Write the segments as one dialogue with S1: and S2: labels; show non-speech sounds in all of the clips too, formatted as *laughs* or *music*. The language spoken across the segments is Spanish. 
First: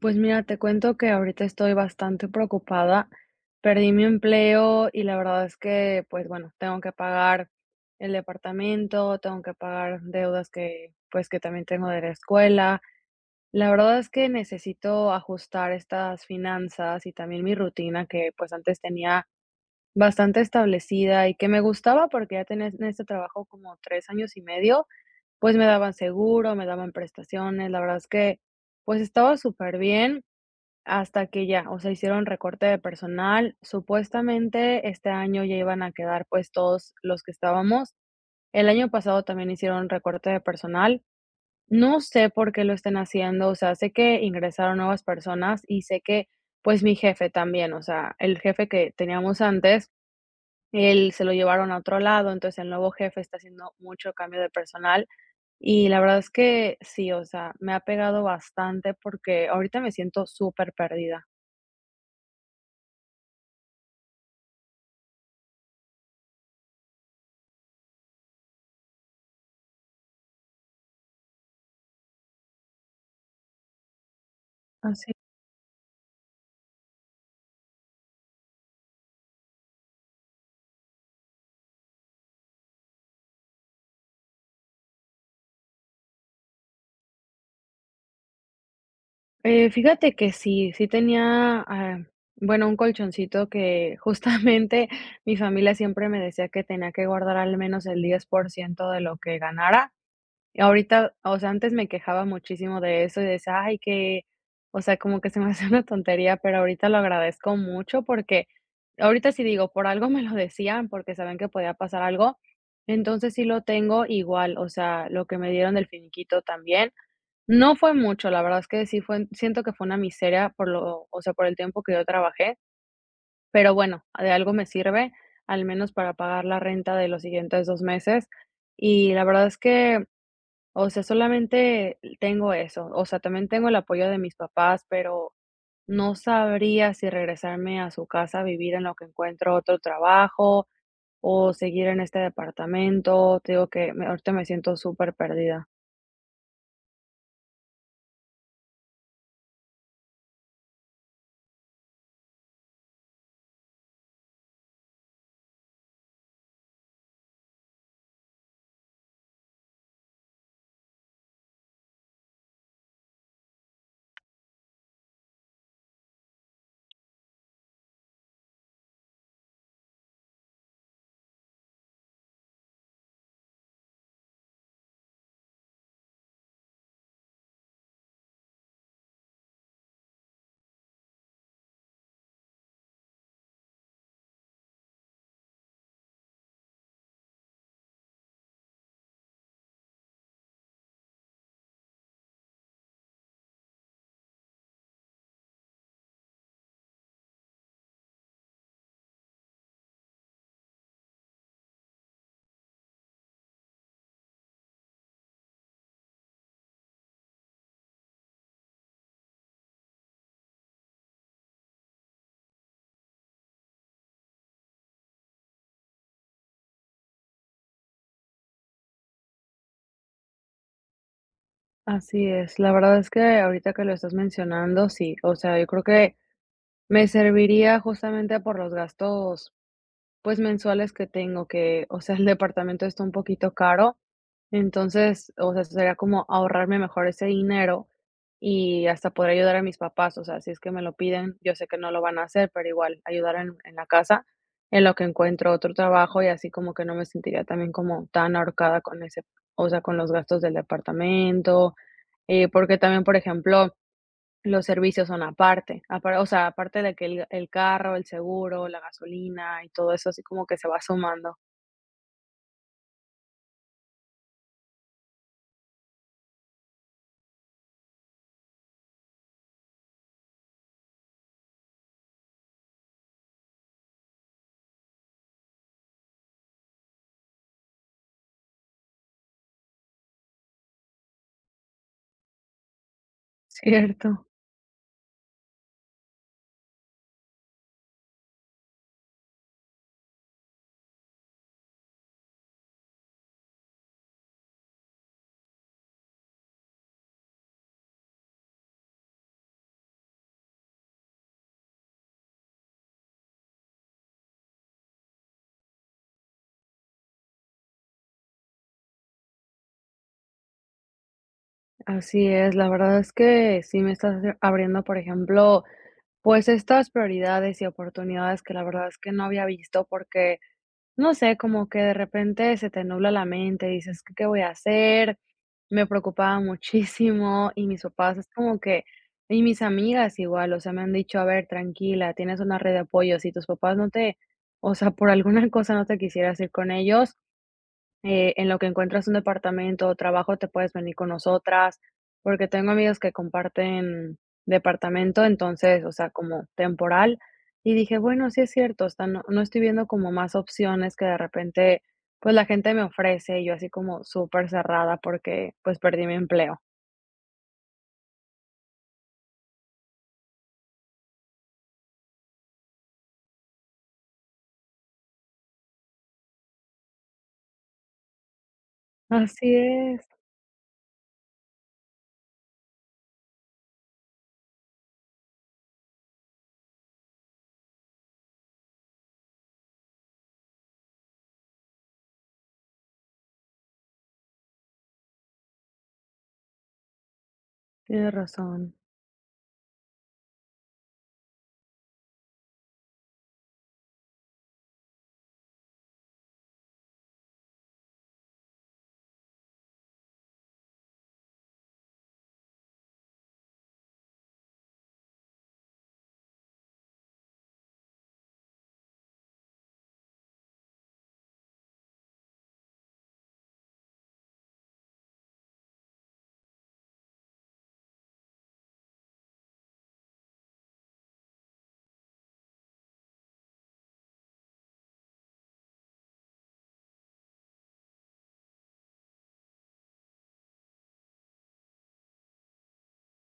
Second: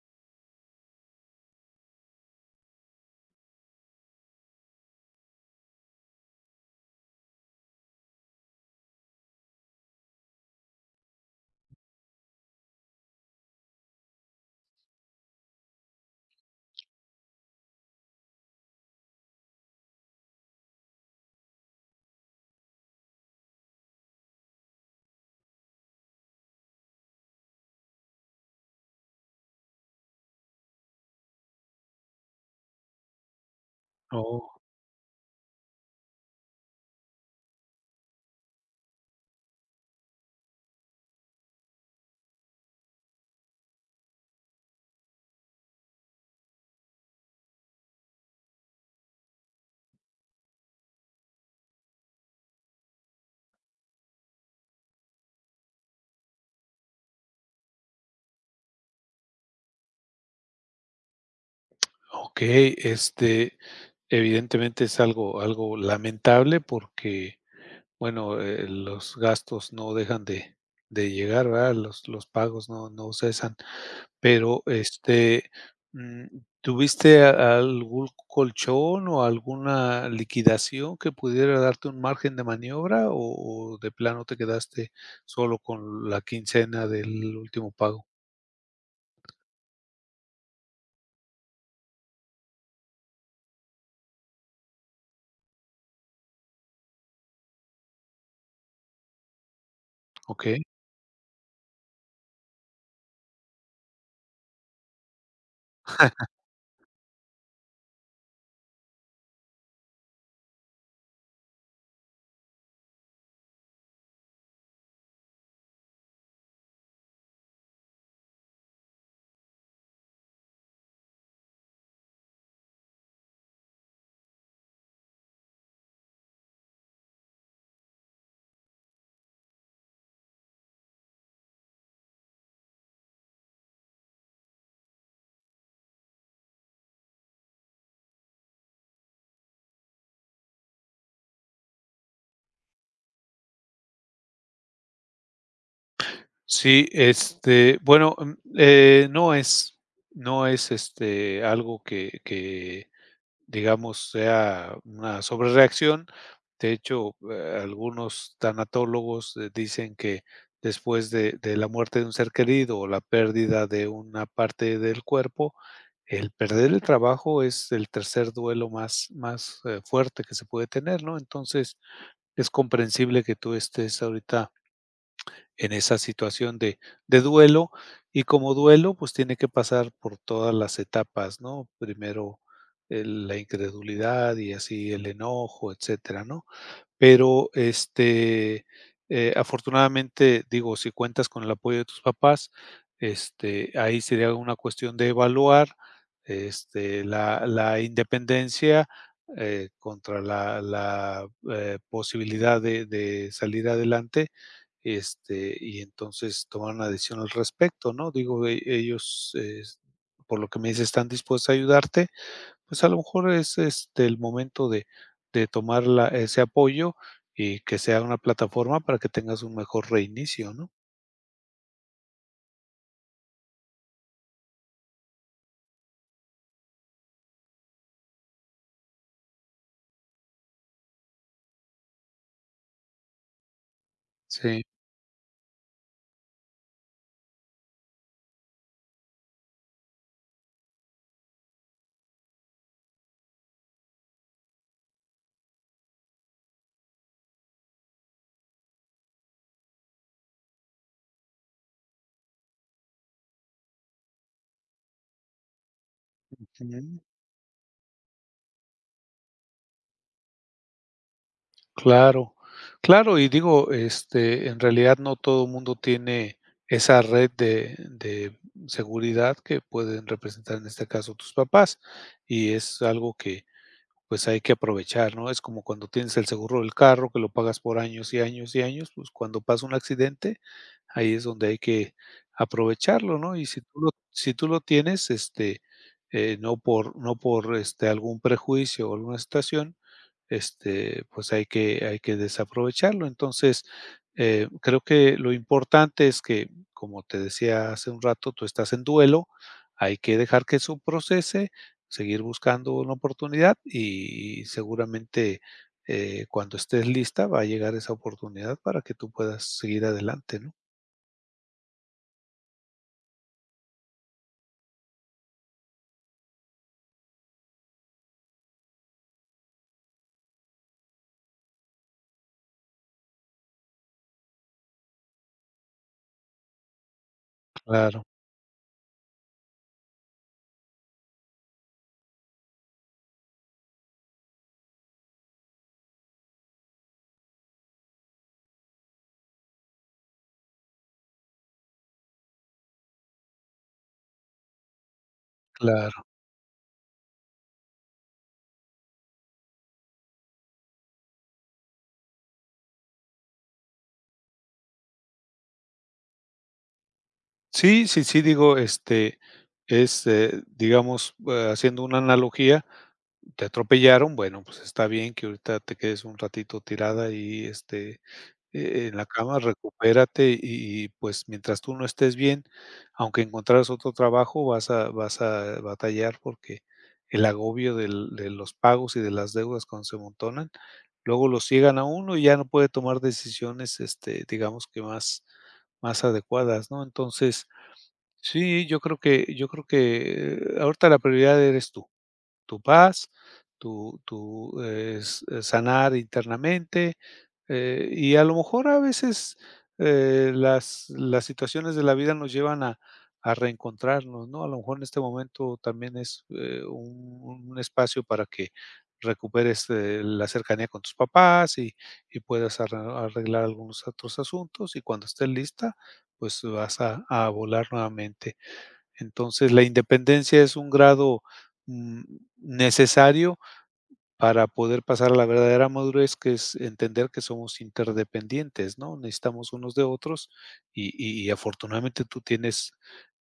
S1: Pues mira, te cuento que ahorita estoy bastante preocupada. Perdí mi empleo y la verdad es que, pues bueno, tengo que pagar el departamento, tengo que pagar deudas que, pues que también tengo de la escuela. La verdad es que necesito ajustar estas finanzas y también mi rutina que pues antes tenía bastante establecida y que me gustaba porque ya tenía en este trabajo como tres años y medio, pues me daban seguro, me daban prestaciones. La verdad es que pues estaba súper bien hasta que ya, o sea, hicieron recorte de personal.
S2: Oh,
S1: Supuestamente este año ya iban a quedar, pues, todos los que estábamos. El año pasado también hicieron recorte de personal. No sé por qué lo estén haciendo, o sea, sé que ingresaron nuevas personas y sé que, pues, mi jefe también, o sea, el jefe que teníamos antes, él se lo llevaron a otro lado, entonces el nuevo jefe está haciendo mucho cambio de personal y la verdad es que sí, o sea, me ha pegado bastante porque ahorita me siento súper perdida.
S2: okey, evidentemente es algo lamentable porque, bueno, los gastos no dejan de llegar, ¿verdad? Los pagos no cesan, pero,
S1: Así.
S2: mm, ¿tuviste a algún colchón o alguna liquidación que pudiera darte un margen de maniobra o de plano te quedaste solo con la quincena del último pago?
S1: Fíjate que sí tenía, ah, bueno, un colchoncito que justamente *laughs* mi familia siempre me decía que tenía que guardar al menos el 10% de lo que ganara. Y
S2: Okey.
S1: ahorita, o sea, antes me quejaba muchísimo de eso y decía, ay, que, o sea, como que se me *laughs* hace una tontería, pero ahorita lo agradezco mucho porque ahorita sí digo, por algo me lo decían, porque saben que podía pasar algo. Entonces sí lo tengo igual, o sea, lo que me dieron del finiquito también. No fue mucho, la verdad es que sí fue siento que fue una miseria por lo o sea, por el tiempo que yo trabajé, pero bueno, de algo me sirve, al menos para pagar la renta de los siguientes 2 meses. Y la verdad es que, o sea, solamente tengo eso, o sea, también tengo el apoyo de mis papás, pero no sabría si regresarme a su casa a vivir en lo que encuentro otro trabajo o seguir en este departamento. Te digo que me ahorita me siento súper perdida.
S2: Sí, bueno, no es no es algo que digamos, sea una sobrereacción. De hecho, algunos tanatólogos, dicen que después de la muerte de un ser querido o la pérdida de una parte del cuerpo, el perder el trabajo es el tercer duelo más fuerte que se puede tener, ¿no? Entonces, es comprensible que tú estés ahorita en esa situación de duelo, y como duelo, pues tiene que pasar por todas las etapas, ¿no? Primero, la incredulidad y así el enojo, etcétera, ¿no? Pero, afortunadamente, digo, si cuentas con el apoyo de tus papás, ahí sería una cuestión de evaluar, la independencia, contra la posibilidad de salir adelante, y entonces tomar una decisión al respecto, ¿no? Digo, ellos, por lo que me dices, están dispuestos a ayudarte, pues, a lo mejor es, el momento de tomar la ese apoyo y que sea una plataforma para que tengas un mejor reinicio, ¿no?
S1: Así es, la verdad es que ahorita que lo estás mencionando, sí, o sea, yo creo que me serviría justamente por los gastos, pues, mensuales que tengo, que, o sea, el departamento está un poquito caro,
S2: Sí.
S1: entonces, o sea, sería como ahorrarme mejor ese dinero y hasta poder ayudar a mis papás, o sea, si es que me lo piden, yo sé que no lo van a hacer, pero igual ayudar en la casa en lo que encuentro otro trabajo y así como que no me sentiría también como tan ahorcada con ese, o sea, con los gastos del departamento, porque también, por ejemplo, los servicios son aparte, apar o sea, aparte de
S2: Ujú.
S1: que el carro, el seguro, la gasolina y todo eso, así como que se va sumando.
S2: Claro, claro, y digo, en realidad no todo el mundo tiene esa red de seguridad que pueden representar, en este caso, tus papás, y es algo que pues hay que aprovechar, ¿no? Es como cuando tienes el seguro del carro, que lo pagas por años y años y años, pues cuando pasa un accidente, ahí es donde hay que aprovecharlo, ¿no? Y
S1: Sí. Cierto,
S2: si tú lo tienes, no por, no por algún prejuicio o alguna situación, pues hay que desaprovecharlo. Entonces, creo que lo importante es que, como te decía hace un rato, tú estás en duelo, hay que dejar que eso procese, seguir buscando una oportunidad y seguramente cuando estés lista va a llegar esa oportunidad para que tú puedas seguir adelante, ¿no?
S1: así es. La verdad es que sí me estás abriendo, por ejemplo, pues estas prioridades y oportunidades que la verdad es que no había visto porque, no sé, como que de repente se te nubla la mente, dices, ¿qué, qué voy a hacer? Me preocupaba muchísimo y mis
S2: Claro,
S1: papás es como que, y mis amigas igual, o sea, me han dicho, a ver, tranquila, tienes una red de apoyo, si tus papás no te, o sea, por alguna *laughs* cosa no te quisieras ir con ellos, en lo que encuentras un departamento o trabajo, te puedes venir con nosotras, porque tengo amigos que comparten departamento, entonces, o
S2: claro.
S1: sea, como temporal. Y dije, bueno, sí es cierto, o sea, no estoy viendo como más opciones que de repente, pues la gente me ofrece, y yo así como súper cerrada porque pues perdí mi empleo.
S2: Sí. digo, es, digamos, haciendo una analogía, te atropellaron, bueno, pues está bien que ahorita te quedes un ratito tirada y en la cama,
S1: Así es,
S2: recupérate y pues, mientras tú no estés bien, aunque encontraras otro trabajo, vas a batallar porque el agobio del de los pagos y de las deudas cuando se amontonan, luego lo ciegan a uno y ya no puede tomar decisiones, digamos que más adecuadas, ¿no? Entonces,
S1: tienes
S2: sí,
S1: razón.
S2: yo creo que ahorita la prioridad eres tú tu paz, tu tu, s sanar internamente, y a lo mejor a veces, las situaciones de la vida nos llevan a reencontrarnos, ¿no? A lo mejor en este momento también es, un espacio para que recuperes, la cercanía con tus papás y puedas arreglar algunos otros asuntos, y cuando estés lista, pues vas a volar nuevamente. Entonces, la independencia es un grado, mm, necesario para poder pasar a la verdadera madurez, que es entender que somos interdependientes, ¿no? Necesitamos unos de otros y afortunadamente tú tienes,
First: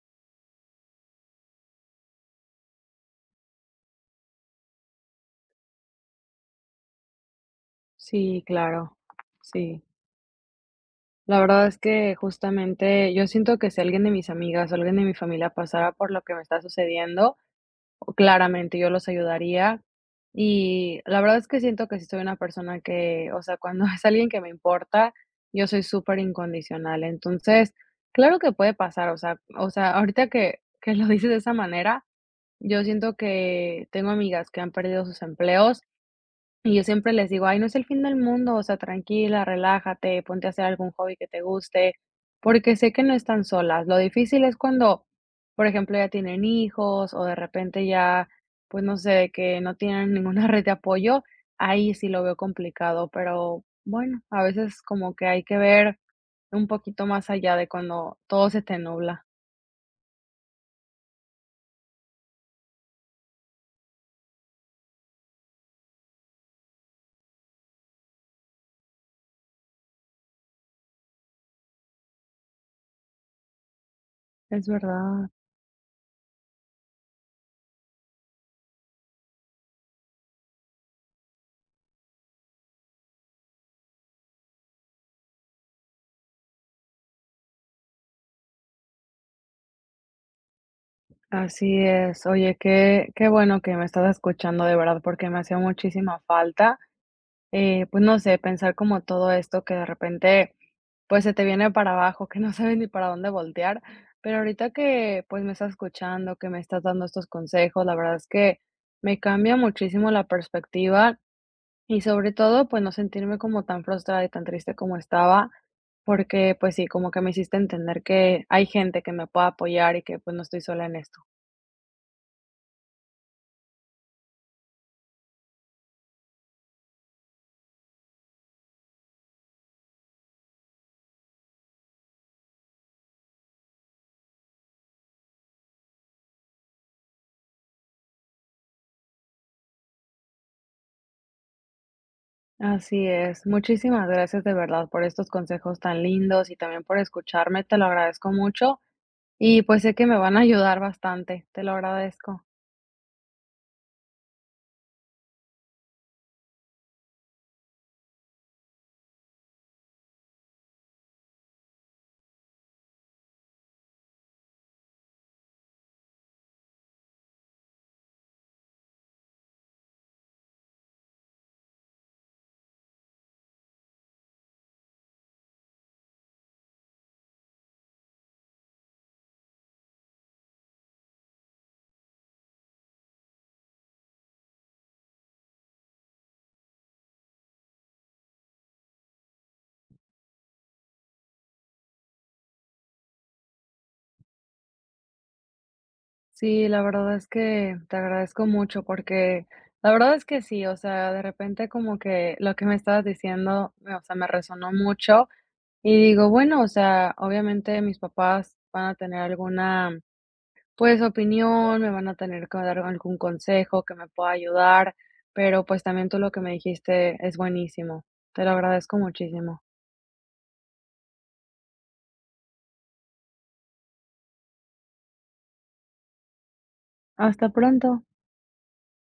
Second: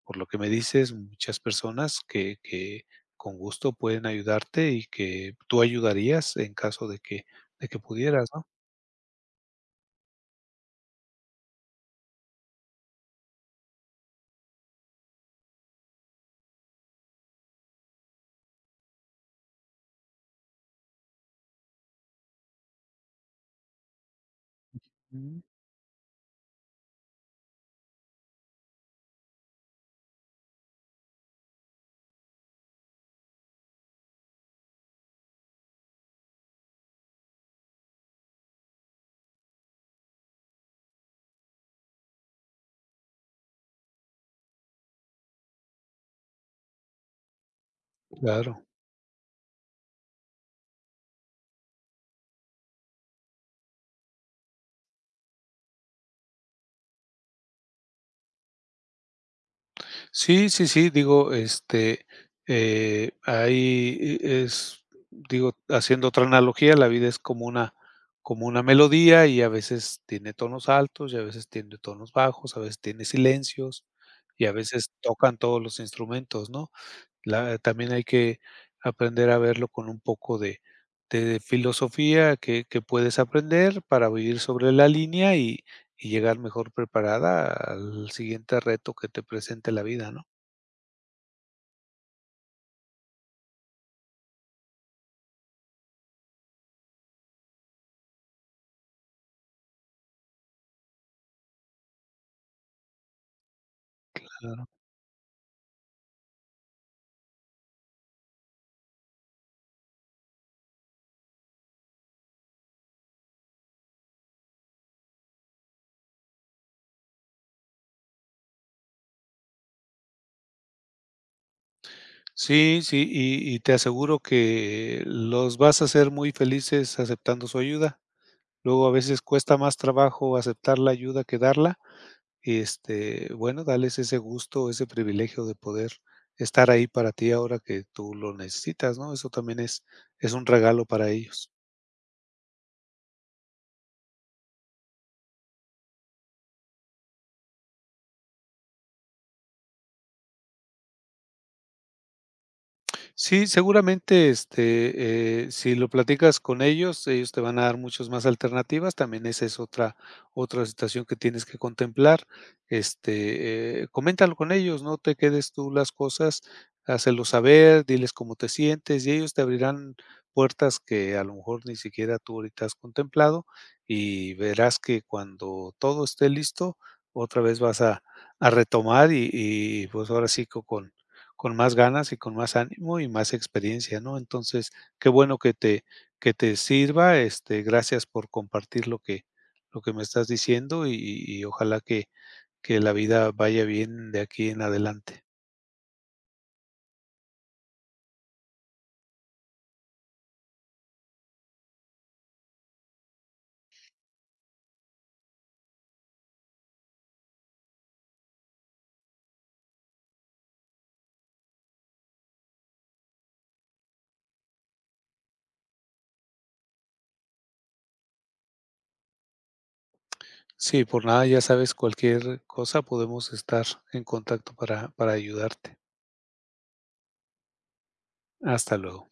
S2: por lo que me dices, muchas personas que con gusto pueden ayudarte y que tú ayudarías en caso de que pudieras,
S1: Sí,
S2: ¿no?
S1: claro, sí. La verdad es que justamente yo siento que si alguien de mis amigas o alguien de mi familia pasara por lo que me está sucediendo, claramente, yo los ayudaría. Y la verdad es que siento que sí soy una persona que, o sea, cuando *laughs* es alguien que me importa,
S2: Mm,
S1: yo soy súper incondicional. Entonces, claro que puede pasar, o sea, ahorita que lo dices de esa manera, yo siento que tengo amigas que han perdido sus empleos y yo siempre les digo: "Ay, no es el fin del mundo, o sea, tranquila, relájate, ponte a hacer algún hobby que te guste", porque sé que no están solas. Lo difícil es cuando, por ejemplo, ya tienen hijos o de repente ya,
S2: claro.
S1: pues, no sé, que no tienen ninguna *laughs* red de apoyo, ahí sí lo veo complicado, pero bueno, a veces como que hay que ver un poquito más allá de cuando todo se te nubla.
S2: Sí. digo, ahí es, digo, haciendo otra analogía, la vida es como una melodía y a veces tiene tonos altos y a veces tiene tonos bajos, a veces tiene silencios y a
S1: Es
S2: veces
S1: verdad.
S2: tocan todos los instrumentos, ¿no? También hay que aprender a verlo con un poco de filosofía que puedes aprender para vivir sobre la línea y llegar mejor preparada al siguiente reto que te presente la vida, ¿no?
S1: Así es. Oye, qué bueno que me estás escuchando, de verdad, porque me hacía muchísima falta. Pues no sé, pensar como todo esto que de repente, pues se te viene para abajo, que no sabes ni para dónde voltear. Pero
S2: Claro.
S1: ahorita que pues me estás escuchando, que me estás dando estos consejos, la verdad es que me cambia muchísimo la perspectiva y sobre todo pues no sentirme como tan frustrada y tan triste como estaba, porque pues sí, como que me hiciste entender que hay gente que me puede apoyar y que pues no estoy sola en esto.
S2: Sí, sí, y te aseguro que los vas a hacer muy felices aceptando su ayuda. Luego, a veces cuesta más trabajo aceptar la ayuda que darla, bueno, dales ese gusto, ese privilegio de poder estar ahí para ti ahora que tú lo necesitas, ¿no? Eso también es un regalo para ellos.
S1: Así es, muchísimas gracias de verdad por estos consejos tan lindos y también por escucharme, te lo agradezco mucho. Y pues sé que me van a ayudar bastante, te lo agradezco.
S2: Sí, seguramente, si lo platicas con ellos, ellos te van a dar muchas más alternativas. También esa es otra situación que tienes que contemplar. Coméntalo con ellos, no te quedes tú las cosas, hácelo saber, diles cómo te sientes y ellos te abrirán puertas que a lo mejor ni siquiera tú ahorita has contemplado y verás que cuando todo esté listo, otra vez vas a retomar y pues ahora sí que con más ganas y con más ánimo y más experiencia, ¿no? Entonces, qué bueno que te sirva, gracias por compartir lo que me estás diciendo y ojalá que la vida vaya bien de aquí en adelante.
S1: Sí, la verdad es que te agradezco mucho porque la verdad es que sí, o sea, de repente como que lo que me estabas diciendo, me- o sea, me resonó mucho y digo, bueno, o sea, obviamente mis papás van a tener alguna, pues, opinión, me van a tener que dar algún consejo que me pueda ayudar, pero pues también tú lo que me dijiste es buenísimo. Te lo agradezco muchísimo.
S2: Sí, por nada, ya sabes, cualquier cosa podemos estar en contacto para ayudarte.
S1: Hasta pronto.
S2: Hasta luego.